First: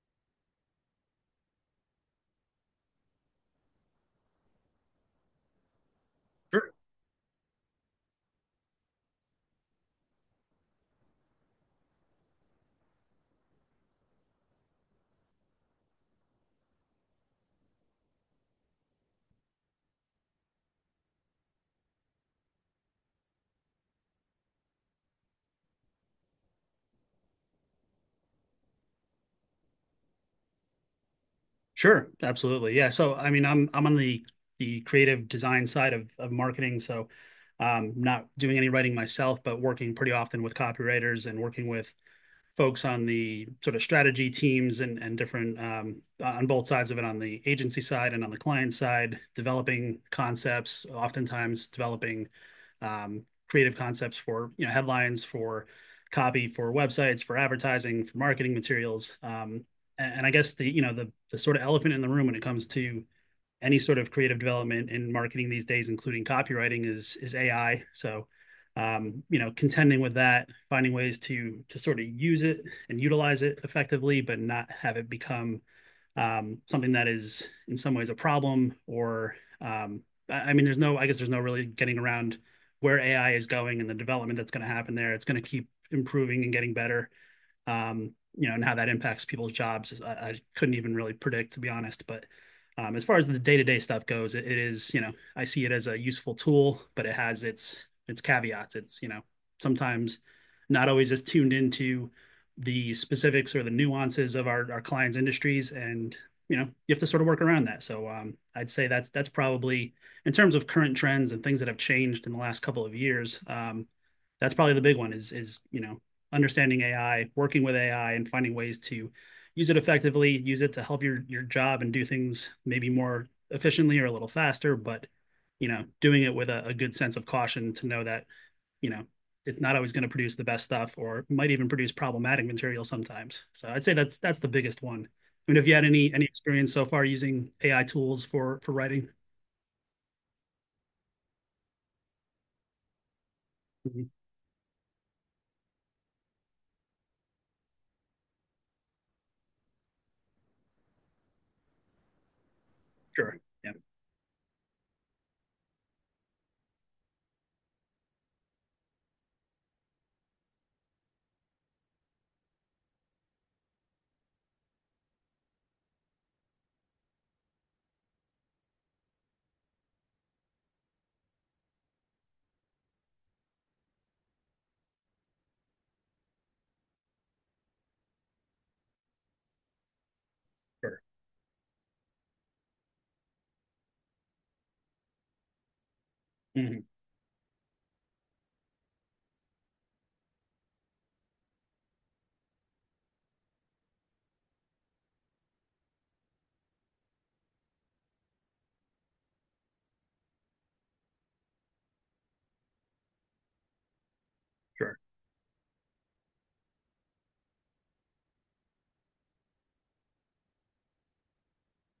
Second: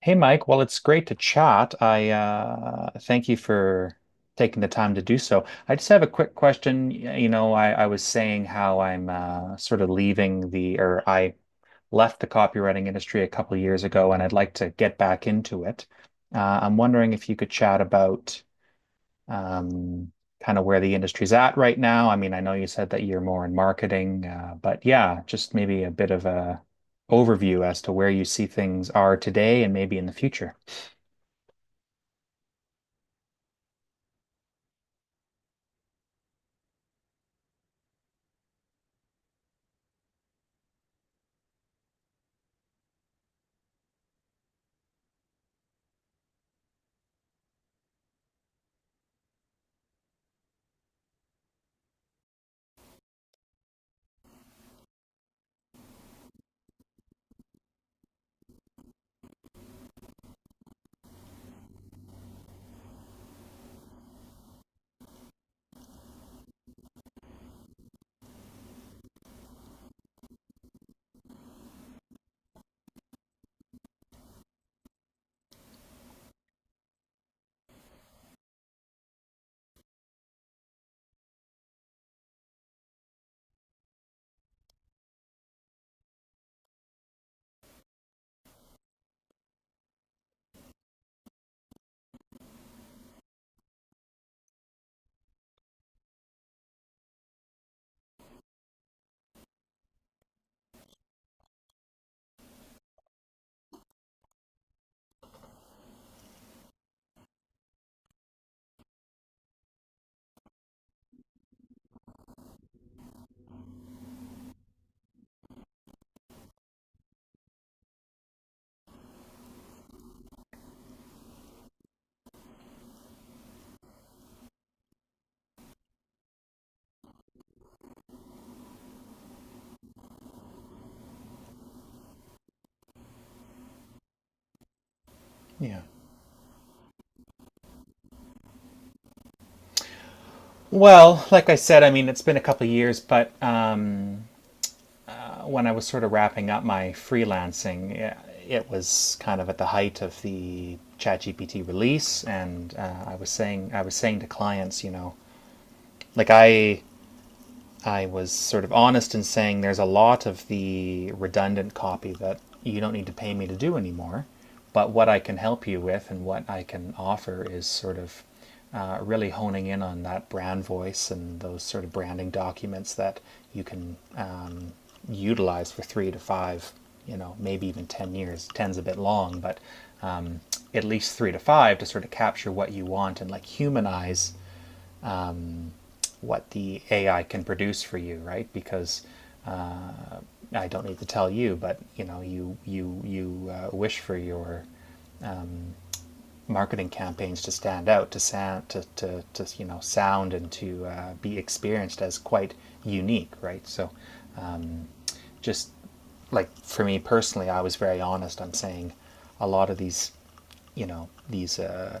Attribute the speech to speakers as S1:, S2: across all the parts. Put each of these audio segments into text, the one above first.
S1: Hey Mike, well it's great to chat. I thank you for taking the time to do so. I just have a quick
S2: Sure,
S1: question. I was saying how I'm sort of leaving the or I left the copywriting industry a couple years ago, and I'd like to get back into it. I'm wondering if you could chat about um, kind of where the industry's at right now. I mean, I know you said that you're more in marketing, but yeah, just maybe a bit of a overview as to where you see things are today and maybe in the future.
S2: sure, absolutely. Yeah. So, I mean, I'm on the creative design side of marketing, so not doing any writing myself, but working pretty often with copywriters and working with folks on the sort of strategy teams and different on both sides of it, on the agency side and on the client side, developing concepts, oftentimes developing creative concepts for, you know, headlines, for copy, for websites, for advertising, for marketing materials. And I guess the sort of elephant in the room when it comes to any sort of creative development in marketing these days, including copywriting, is AI. So, you know, contending with that, finding ways to sort of use it and utilize it effectively, but not have it become something that is in some ways a problem. Or, I mean, there's no, I guess, there's no really getting around where AI is going and the development that's going to happen there. It's going to keep improving and getting better. You know, and how that impacts people's jobs, I couldn't even really predict, to be honest. But as far as the day to day stuff goes, it is, you know, I see it as a useful tool, but it has its caveats. It's, you know, sometimes not always as tuned into the specifics or the nuances of our clients' industries. And, you know, you have to sort of work around that. So I'd say that's probably, in terms of current trends and things that have changed in the last couple of years. That's probably the big one, is, you know, understanding AI, working with AI, and finding ways to use it effectively, use it to help your job and do things maybe more efficiently or a little faster, but, you know, doing it with a good sense of caution to know that, you know, it's not always going to produce the best stuff or might even produce problematic material sometimes. So I'd say that's the biggest one. I mean, have you
S1: Yeah.
S2: had any experience so far using AI tools for writing?
S1: Well, like I said, I mean, it's been a couple of years, but
S2: Mhm.
S1: when I was sort of wrapping up my freelancing, yeah, it was kind of at the height of the ChatGPT release, and I was
S2: Sure.
S1: saying,
S2: Yeah.
S1: I was saying to clients, you know, like I was sort of honest in saying there's a lot of the redundant copy that you don't need to pay me to do anymore. But what I can help you with and what I can offer is sort of really honing in on that brand voice and those sort of branding documents that you can utilize for three to five, you know, maybe even 10 years. Ten's a bit long, but um, at
S2: Sure.
S1: least three to five to sort of capture what you want and like humanize what the
S2: Mhm.
S1: AI can produce for you, right? Because I don't need to tell you, but you know, you wish for your marketing campaigns to stand out, to you know, sound and to be experienced as quite unique, right? So,
S2: Sure.
S1: just like for me personally, I was very honest. I'm saying a lot of these, you know, these uh,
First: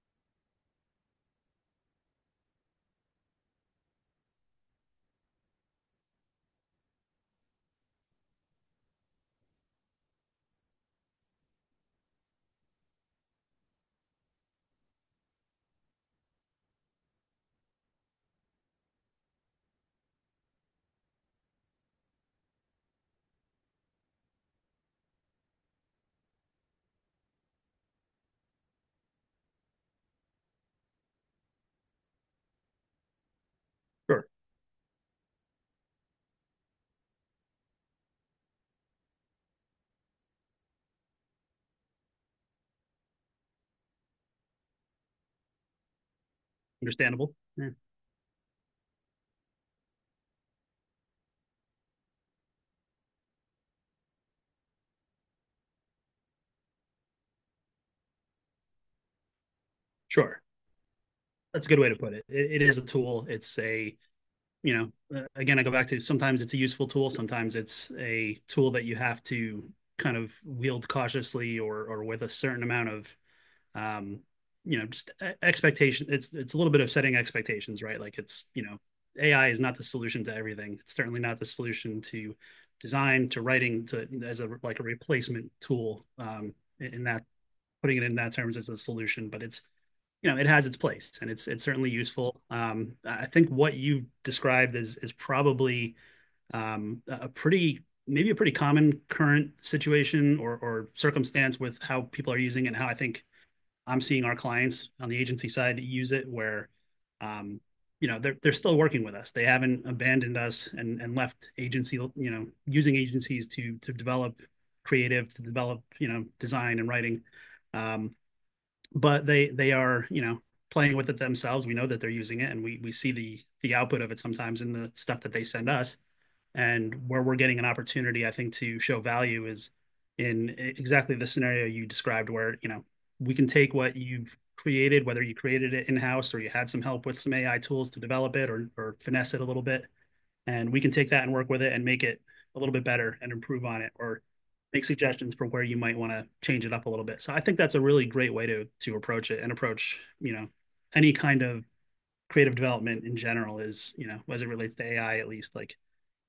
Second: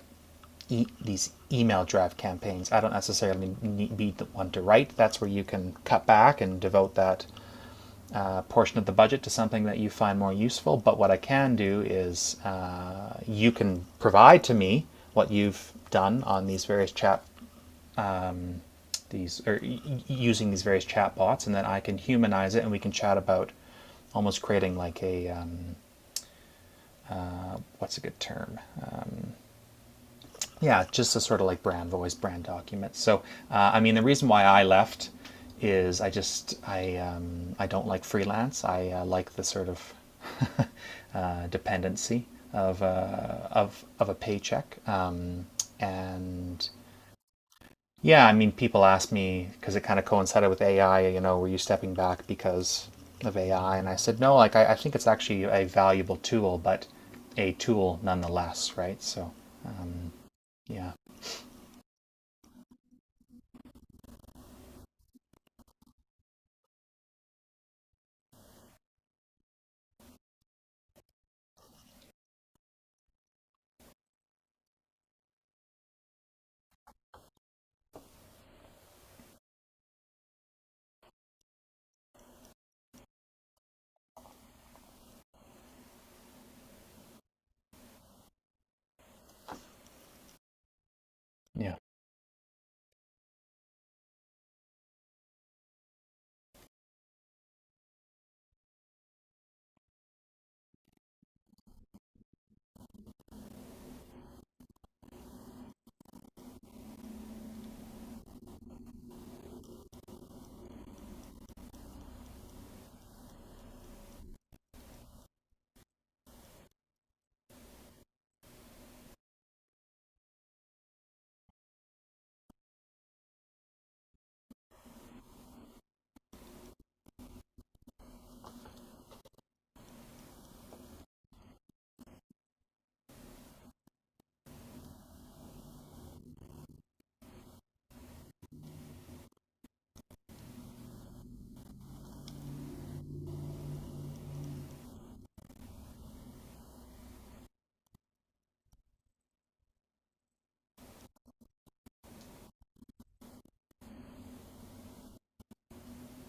S1: e- these email draft campaigns. I don't necessarily need, be the one to write. That's where you can cut back and devote that portion of the budget to something that you find more useful. But what I can do is you can provide to me what you've done on these various chat these or using these various chat bots, and then I can humanize it and we can chat about almost creating like a what's a good term. Yeah, just a sort of like brand voice, brand document. So, I mean, the
S2: Sure.
S1: reason why I left is I don't like freelance. I like the sort of dependency of a paycheck. And
S2: Understandable. Yeah.
S1: yeah, I mean, people ask me because it kind of coincided with AI. You know, were you stepping back because of AI? And I said no. Like, I think it's actually a valuable tool, but a tool nonetheless, right? Um,
S2: Sure.
S1: yeah,
S2: That's a good way to put it. It is a tool. It's a, you know, again, I go back to, sometimes it's a useful tool, sometimes it's a tool that you have to kind of wield cautiously, or with a certain amount of um you know, just expectation. It's a little bit of setting expectations, right? Like, it's, you know, AI is not the solution to everything. It's certainly not the solution to design, to writing, to, as a like a replacement tool, in that, putting it in that terms as a solution. But it's, you know, it has its place, and it's
S1: yeah.
S2: certainly useful. I think what you described is probably, a pretty, maybe a pretty common current situation or circumstance with how people are using it, and how I think I'm seeing our clients on the agency side use it, where um you know, they're still working with us. They haven't abandoned us and left agency, you know, using agencies to develop creative, to develop, you know, design and writing. um but they are, you know, playing with it themselves. We know that they're using it, and we see the output of it sometimes in the stuff that they send us. And where we're getting an opportunity, I think, to show value is in, exactly the scenario you described, where, you know, we can take what you've created, whether you created it in house or you had some help with some AI tools to develop it or finesse it a little bit, and we can take that and work with it and make it a little bit better and improve on it, or make suggestions for where you might want to change it up a little bit. So I think that's a really great way to approach it and approach, you know, any kind of creative development in general is, you know, as it relates to AI, at least, like,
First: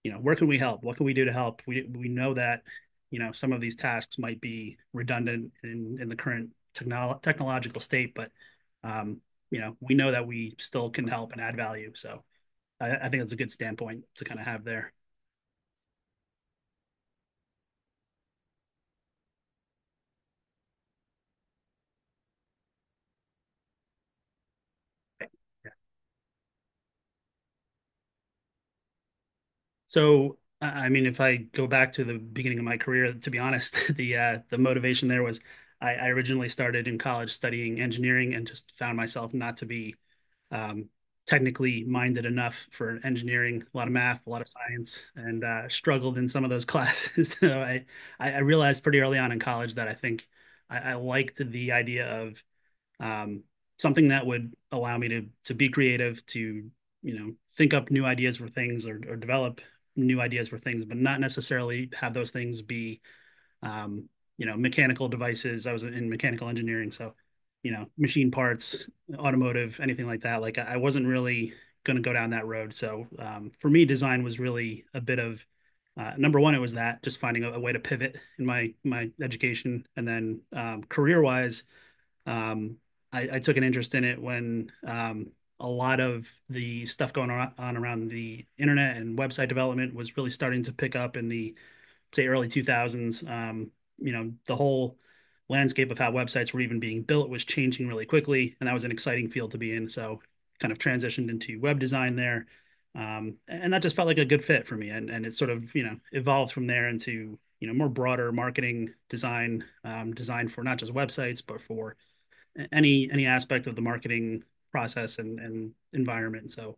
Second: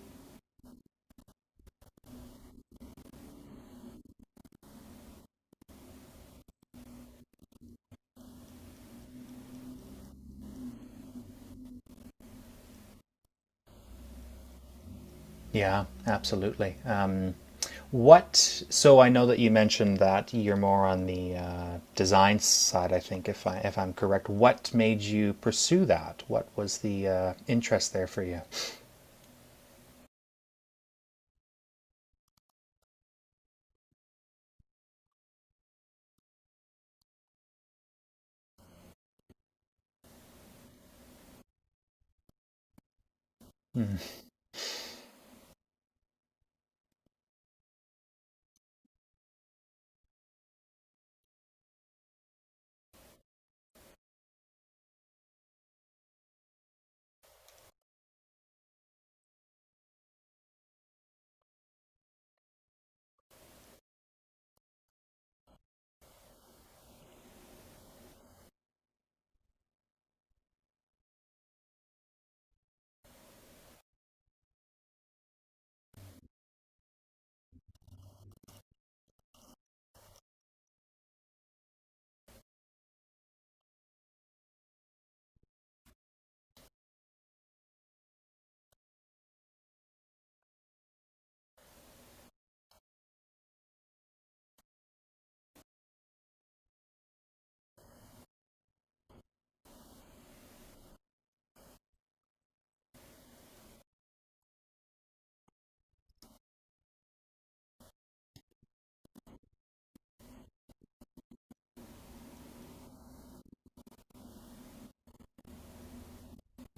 S2: you know, where can we help? What can we do to help? We know that, you know, some of these tasks might be redundant in the current technological state, but um, you know, we know that we still can help and add value. So I think it's a good standpoint to kind of have there.
S1: Yeah, absolutely. What? So I know that you mentioned that you're more on the design side. I think, if I'm correct, what made you pursue that? What was the interest there for you?
S2: So, I mean, if I go back to the beginning of my career, to be honest, the motivation there was, I originally started in college studying engineering, and just found myself not to be um, technically minded enough for engineering. A lot of
S1: Mm.
S2: math, a lot of science, and struggled in some of those classes. So I realized pretty early on in college that I think I liked the idea of um, something that would allow me to be creative, to, you know, think up new ideas for things, or develop new ideas for things, but not necessarily have those things be um, you know, mechanical devices. I was in mechanical engineering, so, you know, machine parts, automotive, anything like that. Like, I wasn't really going to go down that road. So for me, design was really a bit of, number one, it was that just finding a way to pivot in my my education, and then career wise, um, I took an interest in it when a lot of the stuff going on around the internet and website development was really starting to pick up in the, say, early 2000s. You know, the whole landscape of how websites were even being built was changing really quickly, and that was an exciting field to be in. So, kind of transitioned into web design there. And that just felt like a good fit for me, and it sort of, you know, evolved from there into, you know, more broader marketing design, design for not just websites, but for any aspect of the marketing process and environment. So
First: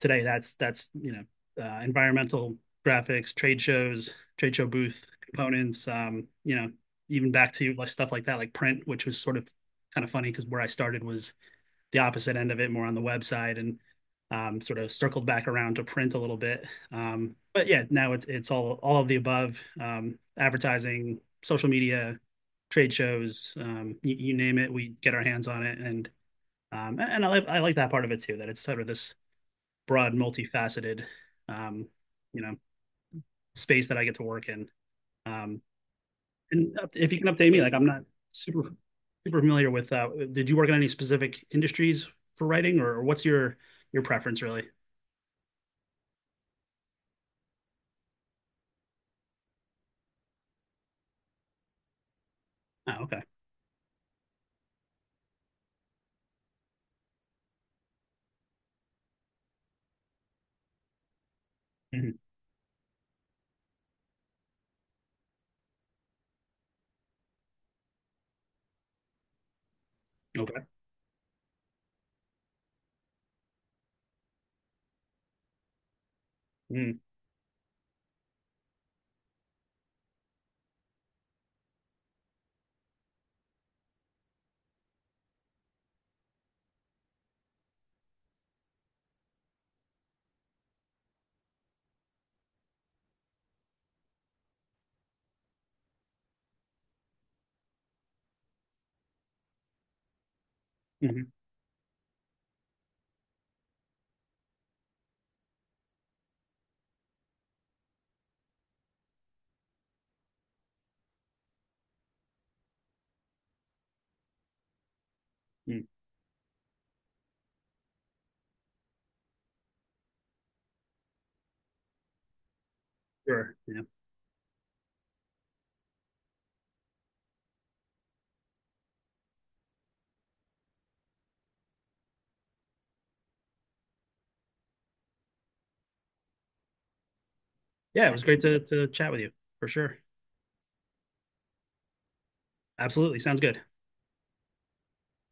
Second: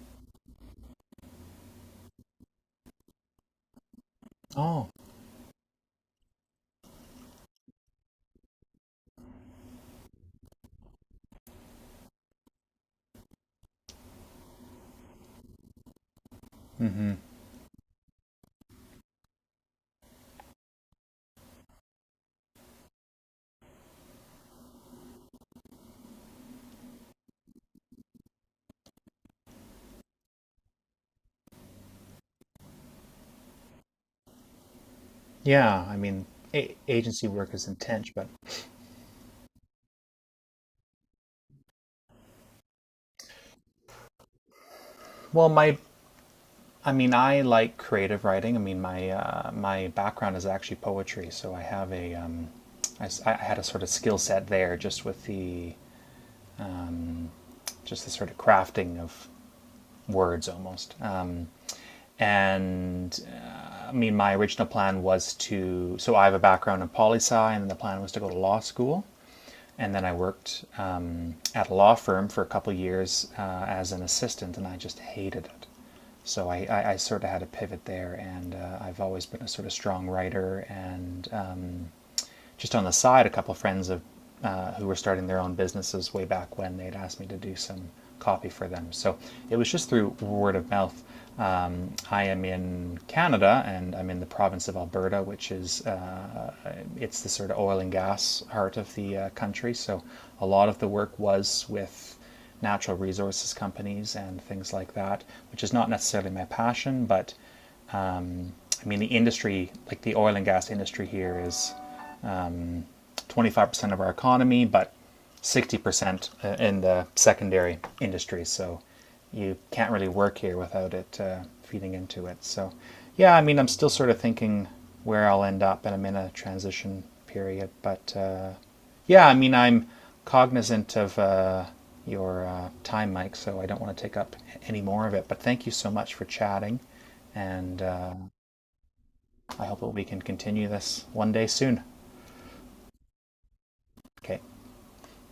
S2: today, that's you know, environmental graphics, trade shows, trade show
S1: Oh,
S2: booth components. You know, even back to like stuff like that, like print, which was sort of kind of funny, because where I started was the opposite end of it, more on the website, and sort of circled back around to print a little bit.
S1: hmm.
S2: But yeah, now it's all of the above: advertising, social media, trade shows, you name it, we get our hands on it. And I like, I like that part of it too, that it's sort of this broad, multifaceted, um, you know, space that I get to work in. Um,
S1: Yeah. I mean, a-
S2: and if you
S1: agency
S2: can update
S1: work
S2: me,
S1: is
S2: like, I'm not
S1: intense, but
S2: super super familiar with. Did you work in any specific industries for writing, or what's your preference really?
S1: well, my. I mean, I like creative writing. I mean, my background is actually poetry, so I have
S2: Oh, okay.
S1: I had a sort of skill set there, just with the just the sort of crafting of words almost.
S2: Mhm.
S1: And I mean, my original plan was to. So I have a background in poli sci, and the plan was to go to law school. And then I
S2: Okay.
S1: worked at a law firm for a couple of years as an assistant, and I just hated it. So I
S2: Mm.
S1: sort of had a pivot there, and I've always been a sort of strong writer and just on the side, a couple of friends of who were starting their own businesses way back when they'd asked me to do some copy for them. So it was just through word of mouth. I am in Canada and I'm in the province of Alberta, which is it's the sort of oil and gas heart of the country. So a lot of the work
S2: Mhm.
S1: was with natural resources companies and things like that, which is not necessarily my passion, but I mean the industry, like the oil and gas industry here, is 25% of our economy, but
S2: Mm.
S1: 60% in the secondary industry. So you can't really work here without it feeding into it. So, yeah, I
S2: Sure.
S1: mean, I'm
S2: Yeah.
S1: still sort of thinking where I'll end up, and I'm in a transition period. But yeah, I mean, I'm cognizant of your time, Mike, so I don't want to take up any more of it. But thank you so much for chatting, and
S2: Yeah. It was great to chat with you
S1: I
S2: for
S1: hope that
S2: sure.
S1: we can continue this one day soon.
S2: Absolutely. Sounds good.
S1: Okay.